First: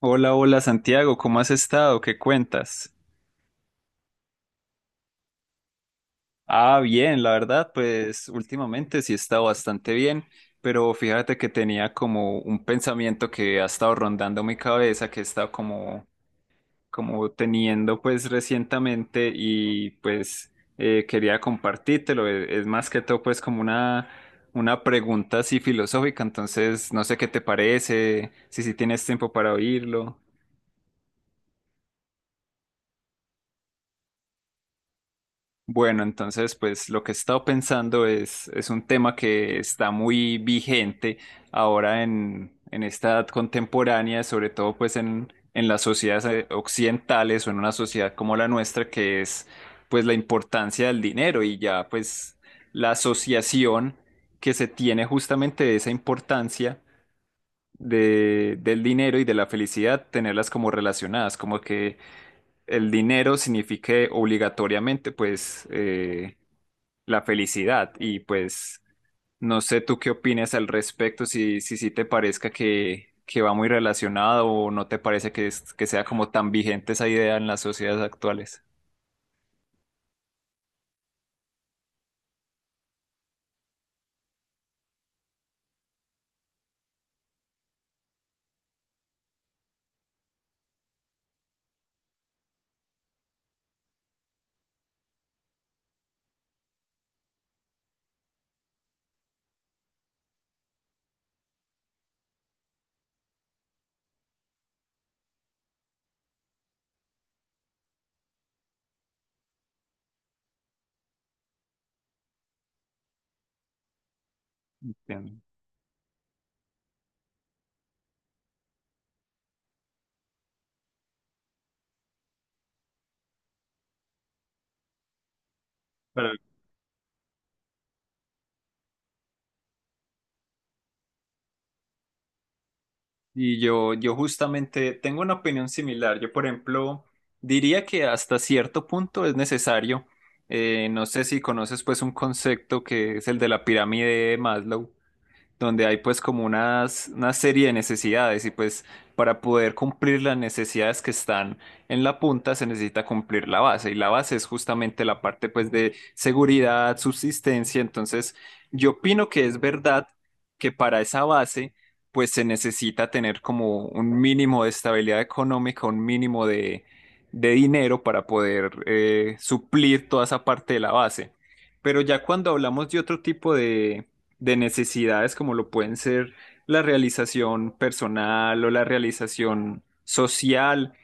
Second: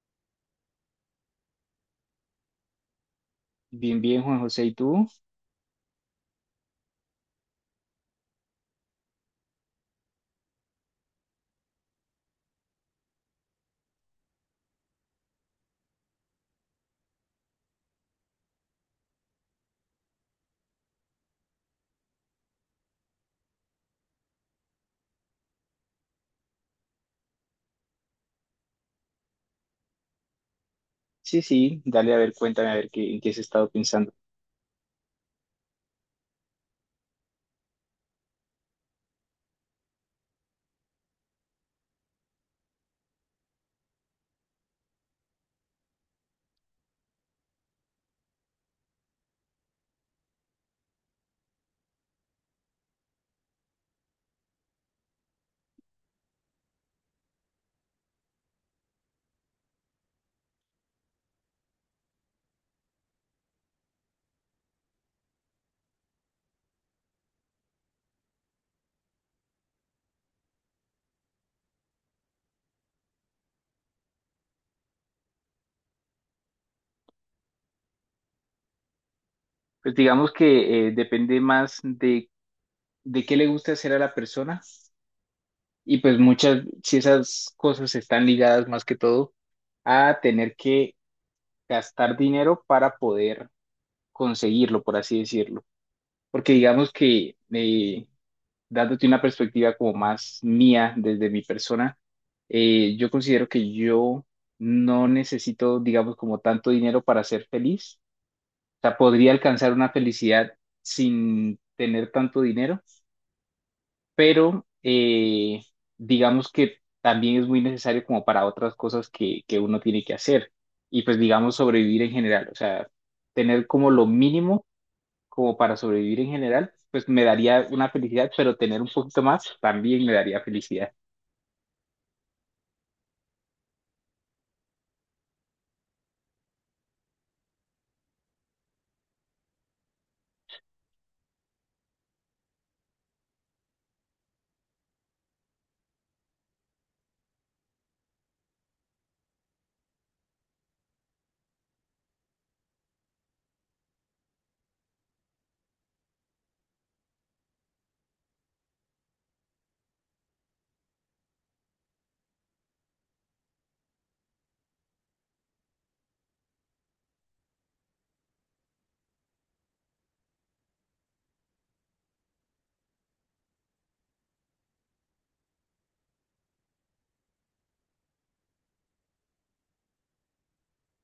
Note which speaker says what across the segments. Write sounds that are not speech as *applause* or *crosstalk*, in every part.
Speaker 1: Hola, hola Santiago, ¿cómo has estado? ¿Qué cuentas?
Speaker 2: Bien, bien, Juan José, ¿y tú?
Speaker 1: Ah, bien, la verdad, pues últimamente sí he estado bastante bien, pero fíjate que tenía como un pensamiento que ha estado rondando mi cabeza, que he estado como, teniendo pues recientemente y pues quería compartírtelo. Es más que todo pues como una pregunta así filosófica, entonces no sé qué te parece, si tienes tiempo para oírlo.
Speaker 2: Sí, sí, dale, a ver, cuéntame, a ver qué, en qué has estado pensando.
Speaker 1: Bueno, entonces, pues lo que he estado pensando es un tema que está muy vigente ahora en, esta edad contemporánea, sobre todo pues en las sociedades occidentales o en una sociedad como la nuestra, que es pues la importancia del dinero y ya pues la asociación que se tiene justamente de esa importancia del dinero y de la felicidad, tenerlas como relacionadas, como que el dinero signifique obligatoriamente pues la felicidad. Y pues no sé tú qué opinas al respecto, si te parezca que, va muy relacionado o no te parece que sea como tan vigente esa idea en las sociedades actuales.
Speaker 2: Pues digamos que depende más de qué le gusta hacer a la persona y pues muchas, si esas cosas están ligadas más que todo a tener que gastar dinero para poder conseguirlo, por así decirlo. Porque digamos que dándote una perspectiva como más mía desde mi persona, yo considero que yo no necesito, digamos, como tanto dinero para ser feliz. O sea, podría alcanzar una felicidad sin tener tanto dinero, pero
Speaker 1: Bien.
Speaker 2: digamos que también es muy necesario como para otras cosas que uno tiene que hacer y pues digamos sobrevivir en general. O sea, tener como lo mínimo como para sobrevivir en
Speaker 1: Pero,
Speaker 2: general, pues me daría una felicidad, pero tener un poquito más también me daría felicidad.
Speaker 1: Y yo justamente tengo una opinión similar. Yo, por ejemplo, diría que hasta cierto punto es necesario. No sé si conoces pues un concepto que es el de la pirámide de Maslow donde hay pues como una serie de necesidades y pues para poder cumplir las necesidades que están en la punta se necesita cumplir la base y la base es justamente la parte pues de seguridad, subsistencia, entonces yo opino que es verdad que para esa base pues se necesita tener como un mínimo de estabilidad económica, un mínimo de dinero para poder suplir toda esa parte de la base. Pero ya cuando hablamos de otro tipo de necesidades como lo pueden ser la realización personal o la realización social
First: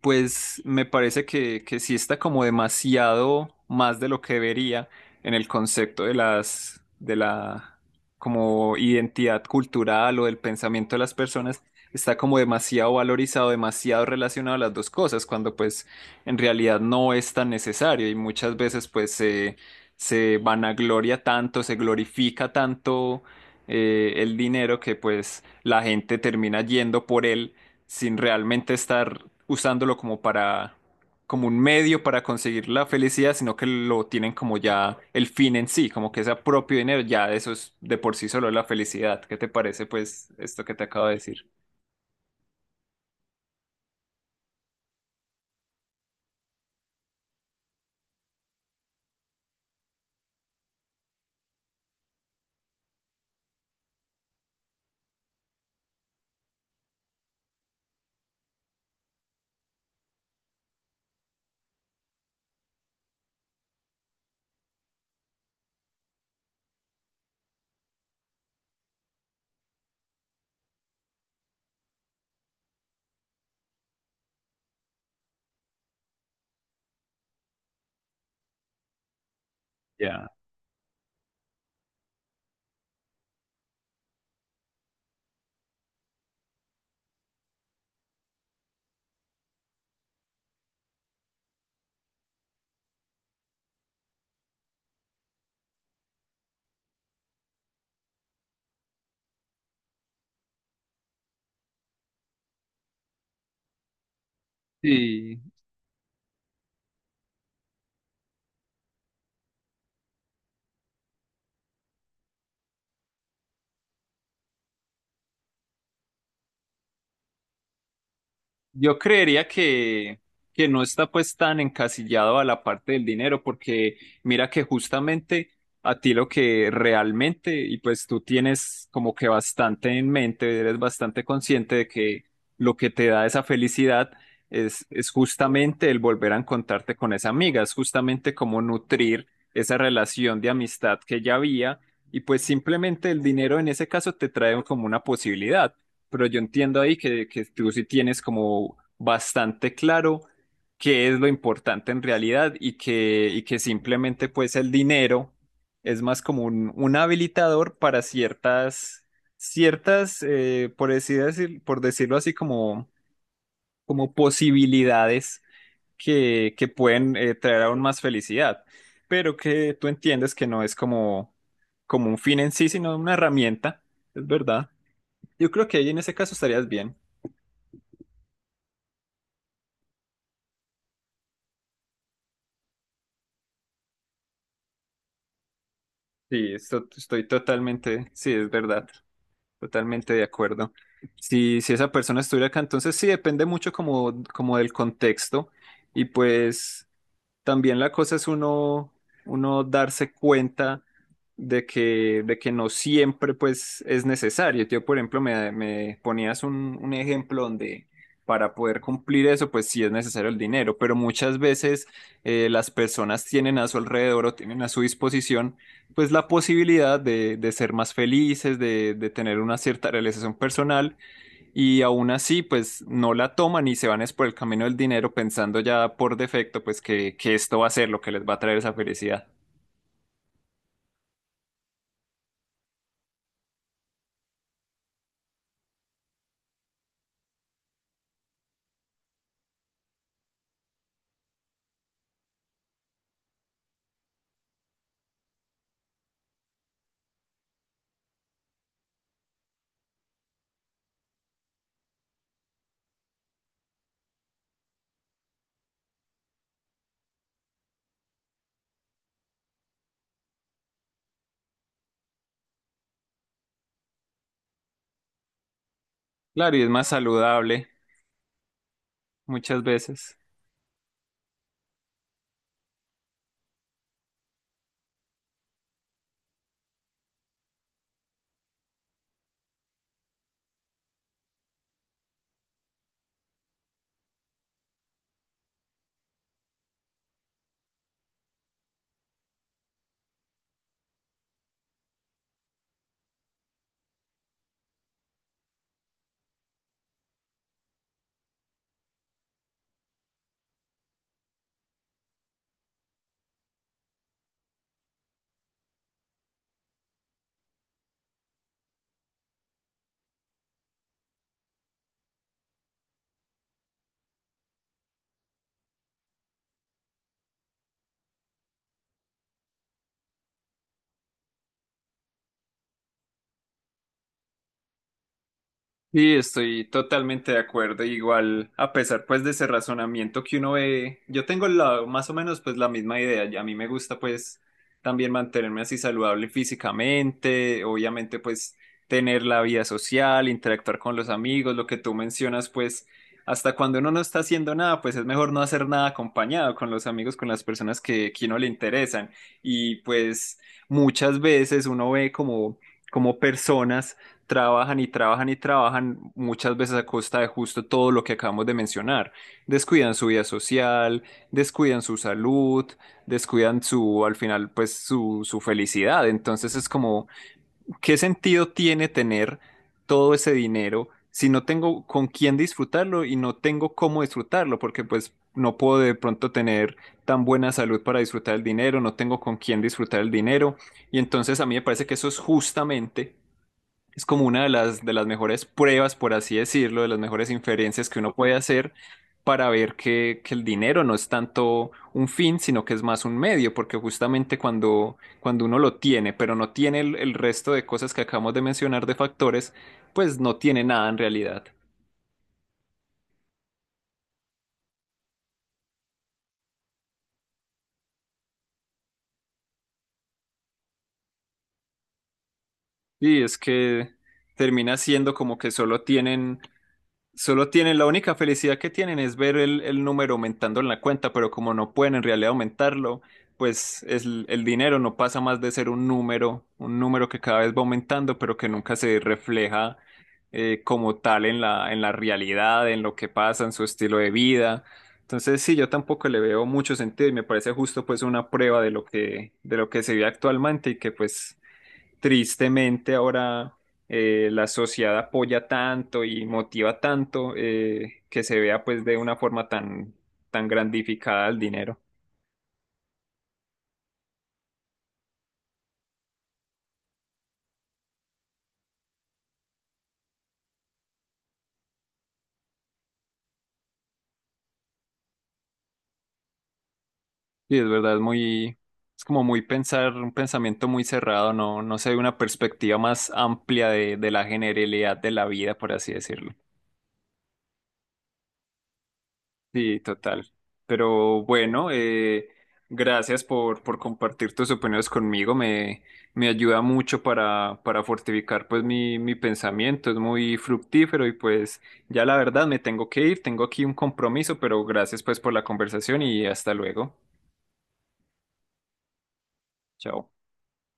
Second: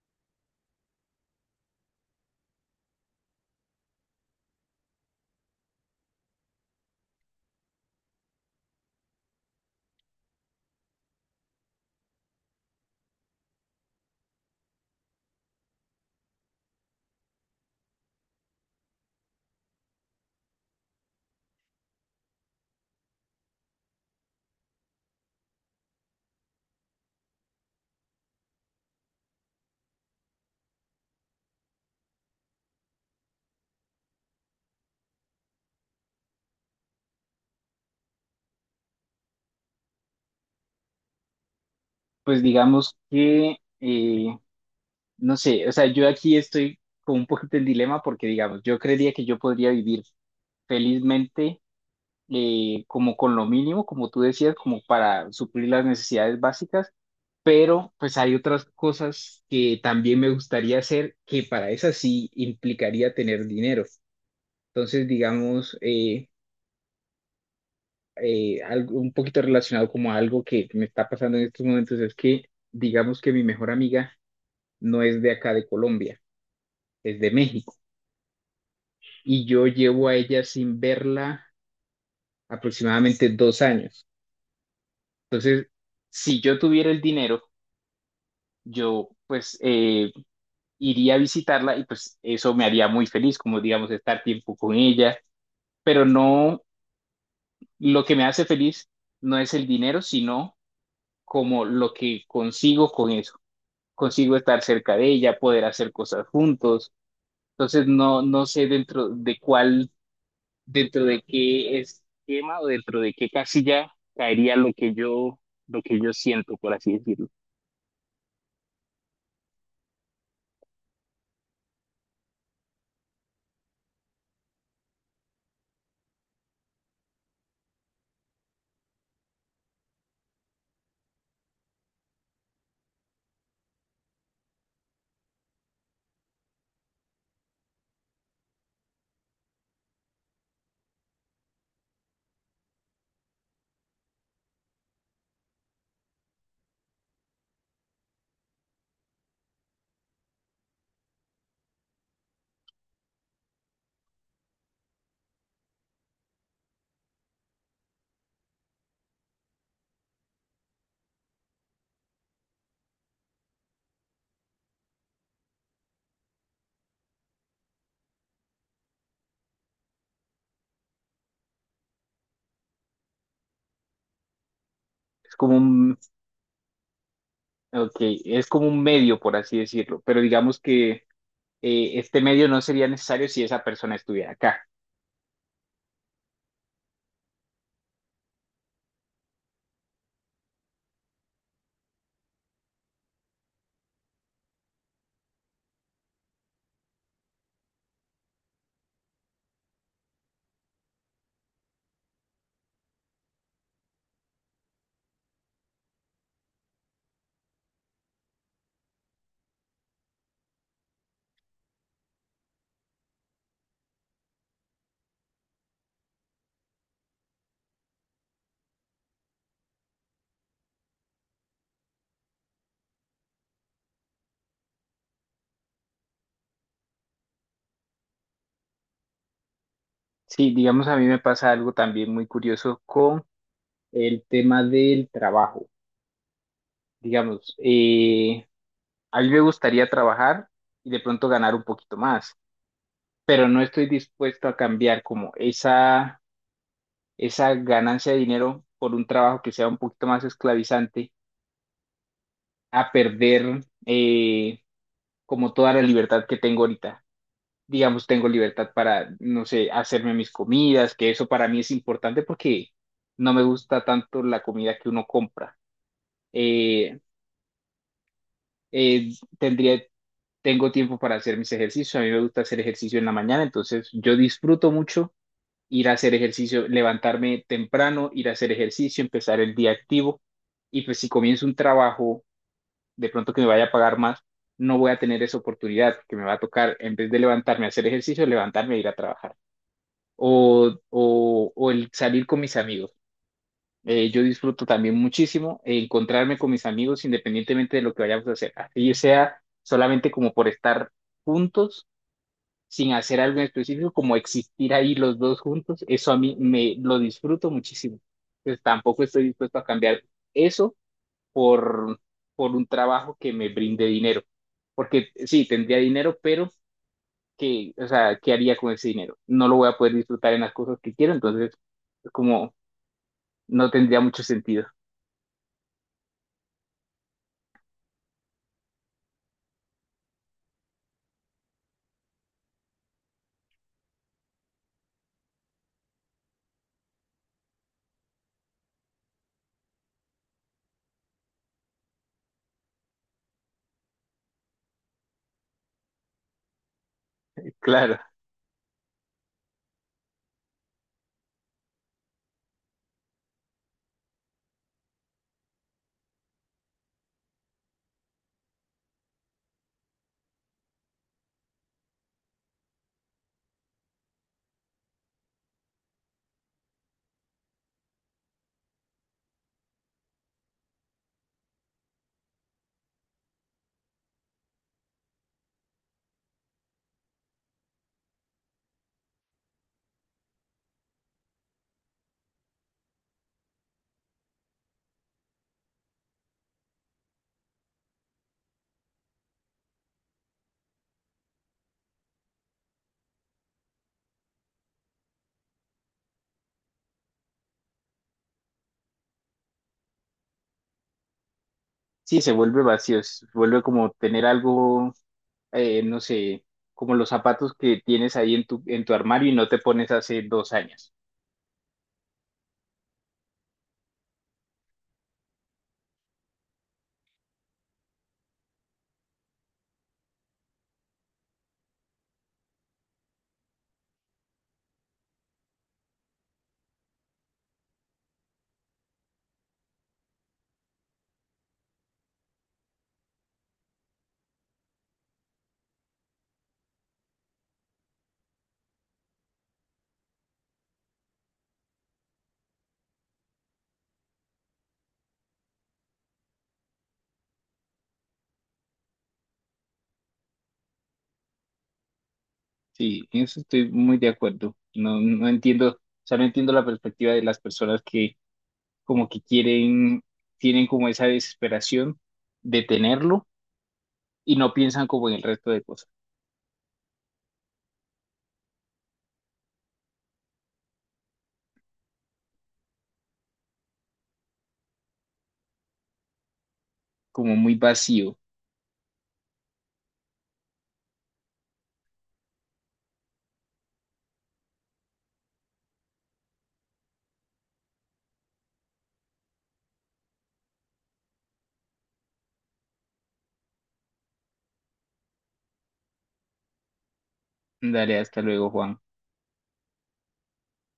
Speaker 1: pues me parece que, sí está como demasiado más de lo que debería en el concepto de la como identidad cultural o del pensamiento de las personas, está como demasiado valorizado, demasiado relacionado a las dos cosas, cuando pues en realidad no es tan necesario y muchas veces pues se vanagloria tanto, se glorifica tanto el dinero que pues la gente termina yendo por él sin realmente estar usándolo como un medio para conseguir la felicidad, sino que lo tienen como ya el fin en sí, como que ese propio dinero, ya eso es de por sí solo la felicidad. ¿Qué te parece pues esto que te acabo de decir?
Speaker 2: Pues digamos que, no sé, o sea, yo aquí estoy con un poquito el dilema porque, digamos, yo creería que yo podría vivir felizmente como con lo mínimo, como tú decías, como para suplir las necesidades básicas, pero pues hay otras cosas que también me gustaría hacer que para esas sí implicaría tener dinero. Entonces, digamos, algo, un poquito relacionado como a algo que me está pasando en estos momentos es que digamos que mi mejor amiga no es de acá de Colombia, es de México y yo llevo a
Speaker 1: Ya.
Speaker 2: ella sin verla aproximadamente 2 años. Entonces, si yo tuviera el dinero, yo pues iría a visitarla y pues eso me haría muy feliz, como digamos estar tiempo con ella, pero no, lo que me hace feliz no es el dinero, sino como lo que consigo con eso. Consigo estar cerca de ella,
Speaker 1: Sí.
Speaker 2: poder hacer cosas juntos. Entonces no, no sé dentro de cuál, dentro de qué esquema o dentro de qué casilla caería lo que yo siento, por así decirlo.
Speaker 1: Yo creería que, no está pues tan encasillado a la parte del dinero, porque mira que justamente a ti lo que realmente, y pues tú tienes como que bastante en mente, eres bastante consciente de que lo que te da esa felicidad es justamente el volver a encontrarte con esa amiga, es justamente como nutrir esa relación de amistad que ya había, y pues simplemente el dinero en ese caso te trae como una posibilidad, pero yo entiendo ahí que, tú sí tienes como bastante claro qué es lo importante en realidad y que, simplemente pues el dinero es más como un, habilitador para ciertas, por decirlo así, como, posibilidades que pueden traer aún más felicidad, pero que tú entiendes que no es como, como un fin en sí, sino una herramienta, es verdad.
Speaker 2: Es
Speaker 1: Yo
Speaker 2: como
Speaker 1: creo que ahí
Speaker 2: un,
Speaker 1: en ese caso estarías bien.
Speaker 2: okay, es como un medio, por así decirlo, pero digamos que este medio no sería necesario si esa persona estuviera acá.
Speaker 1: Sí, estoy totalmente, sí, es verdad, totalmente de acuerdo. Si esa persona estuviera acá, entonces sí, depende mucho como, del contexto y pues también la cosa es uno, darse cuenta de que no siempre pues es necesario. Yo, por ejemplo, me, ponías un ejemplo donde para poder cumplir eso, pues sí es necesario el dinero, pero muchas veces las personas tienen a su alrededor o tienen a su disposición pues la posibilidad de ser más felices, de tener una cierta realización personal y aún así, pues no la toman y se van es por el camino del dinero pensando ya por defecto, pues que esto va a ser lo que les va a traer esa felicidad.
Speaker 2: Sí, digamos, a mí me pasa algo también muy curioso con el tema del trabajo. Digamos, a mí me gustaría trabajar y de pronto ganar un poquito más, pero no estoy dispuesto a cambiar como esa ganancia de dinero por un trabajo que sea un poquito más esclavizante, a perder como toda la libertad que tengo ahorita. Digamos, tengo libertad para, no sé, hacerme mis comidas, que eso para mí es importante porque no me gusta tanto la comida que uno compra.
Speaker 1: Claro, y es más
Speaker 2: Eh,
Speaker 1: saludable
Speaker 2: eh,
Speaker 1: muchas
Speaker 2: tendría
Speaker 1: veces.
Speaker 2: tengo tiempo para hacer mis ejercicios. A mí me gusta hacer ejercicio en la mañana, entonces yo disfruto mucho ir a hacer ejercicio, levantarme temprano, ir a hacer ejercicio, empezar el día activo. Y pues si comienzo un trabajo, de pronto que me vaya a pagar más, no voy a tener esa oportunidad, que me va a tocar, en vez de levantarme a hacer ejercicio, levantarme a ir a trabajar. O el salir con mis amigos. Yo disfruto también muchísimo encontrarme con mis amigos independientemente de lo que vayamos a hacer. Así sea solamente como por estar juntos sin hacer algo en específico, como existir ahí los dos juntos, eso a mí me lo disfruto muchísimo. Pues tampoco estoy dispuesto a cambiar eso por, por un trabajo que me brinde dinero. Porque sí, tendría dinero, pero que, o sea, ¿qué haría con ese dinero? No lo voy a poder disfrutar en las cosas que quiero, entonces es como no tendría mucho sentido. *laughs*
Speaker 1: Sí, estoy totalmente de acuerdo. Igual, a pesar pues de ese razonamiento que uno ve, yo tengo , más o menos pues la misma idea. Y a mí me gusta pues también mantenerme así saludable físicamente, obviamente pues tener la vida social, interactuar con los amigos, lo que tú mencionas pues hasta cuando uno no está haciendo nada, pues es mejor no hacer nada acompañado con los amigos, con las personas
Speaker 2: Claro,
Speaker 1: que, uno le interesan. Y pues muchas veces uno ve como personas trabajan y trabajan y trabajan muchas veces a costa de justo todo lo que acabamos de mencionar. Descuidan su vida social, descuidan su salud, descuidan, al final, pues su felicidad. Entonces es como, ¿qué sentido tiene tener todo ese dinero si no tengo con quién disfrutarlo y no tengo cómo disfrutarlo? Porque pues no puedo de pronto tener tan buena salud para disfrutar el dinero, no tengo con quién disfrutar el dinero. Y entonces a mí me parece que eso es justamente es como una de las mejores pruebas, por así decirlo, de las mejores inferencias que uno puede hacer para ver que, el dinero no es tanto un fin, sino que es más un medio, porque justamente cuando, uno lo tiene, pero no tiene el resto de cosas que acabamos de mencionar de factores, pues no tiene nada en realidad.
Speaker 2: sí, se vuelve vacío, se vuelve como tener algo no sé, como los zapatos que tienes ahí en en tu armario y no te pones hace 2 años.
Speaker 1: Y es que termina siendo como que solo tienen, la única felicidad que tienen es ver el número aumentando en la cuenta, pero como no pueden en realidad aumentarlo, pues el dinero no pasa más de ser un número que cada vez va aumentando, pero que nunca se refleja como tal en la realidad, en lo que pasa, en su estilo de vida. Entonces, sí, yo tampoco le veo mucho sentido y me parece justo pues una prueba de lo que se vive actualmente y que pues tristemente ahora la sociedad apoya tanto y motiva tanto que se vea pues de una forma tan, grandificada el dinero.
Speaker 2: Sí, en eso estoy muy de acuerdo. No, no entiendo, o sea, no entiendo la perspectiva de las personas que como que quieren, tienen como esa desesperación de tenerlo y no piensan como en el resto de cosas,
Speaker 1: Y es verdad, es como muy pensar, un pensamiento muy cerrado, no se ve una perspectiva más amplia de la generalidad de la vida, por así decirlo.
Speaker 2: como muy vacío.
Speaker 1: Sí, total. Pero bueno, gracias por, compartir tus opiniones conmigo. me, ayuda mucho para, fortificar pues mi pensamiento. Es muy fructífero y pues ya la verdad me tengo que ir. Tengo aquí un compromiso, pero gracias pues por la conversación y hasta luego.
Speaker 2: Dale, hasta luego, Juan.
Speaker 1: Chao.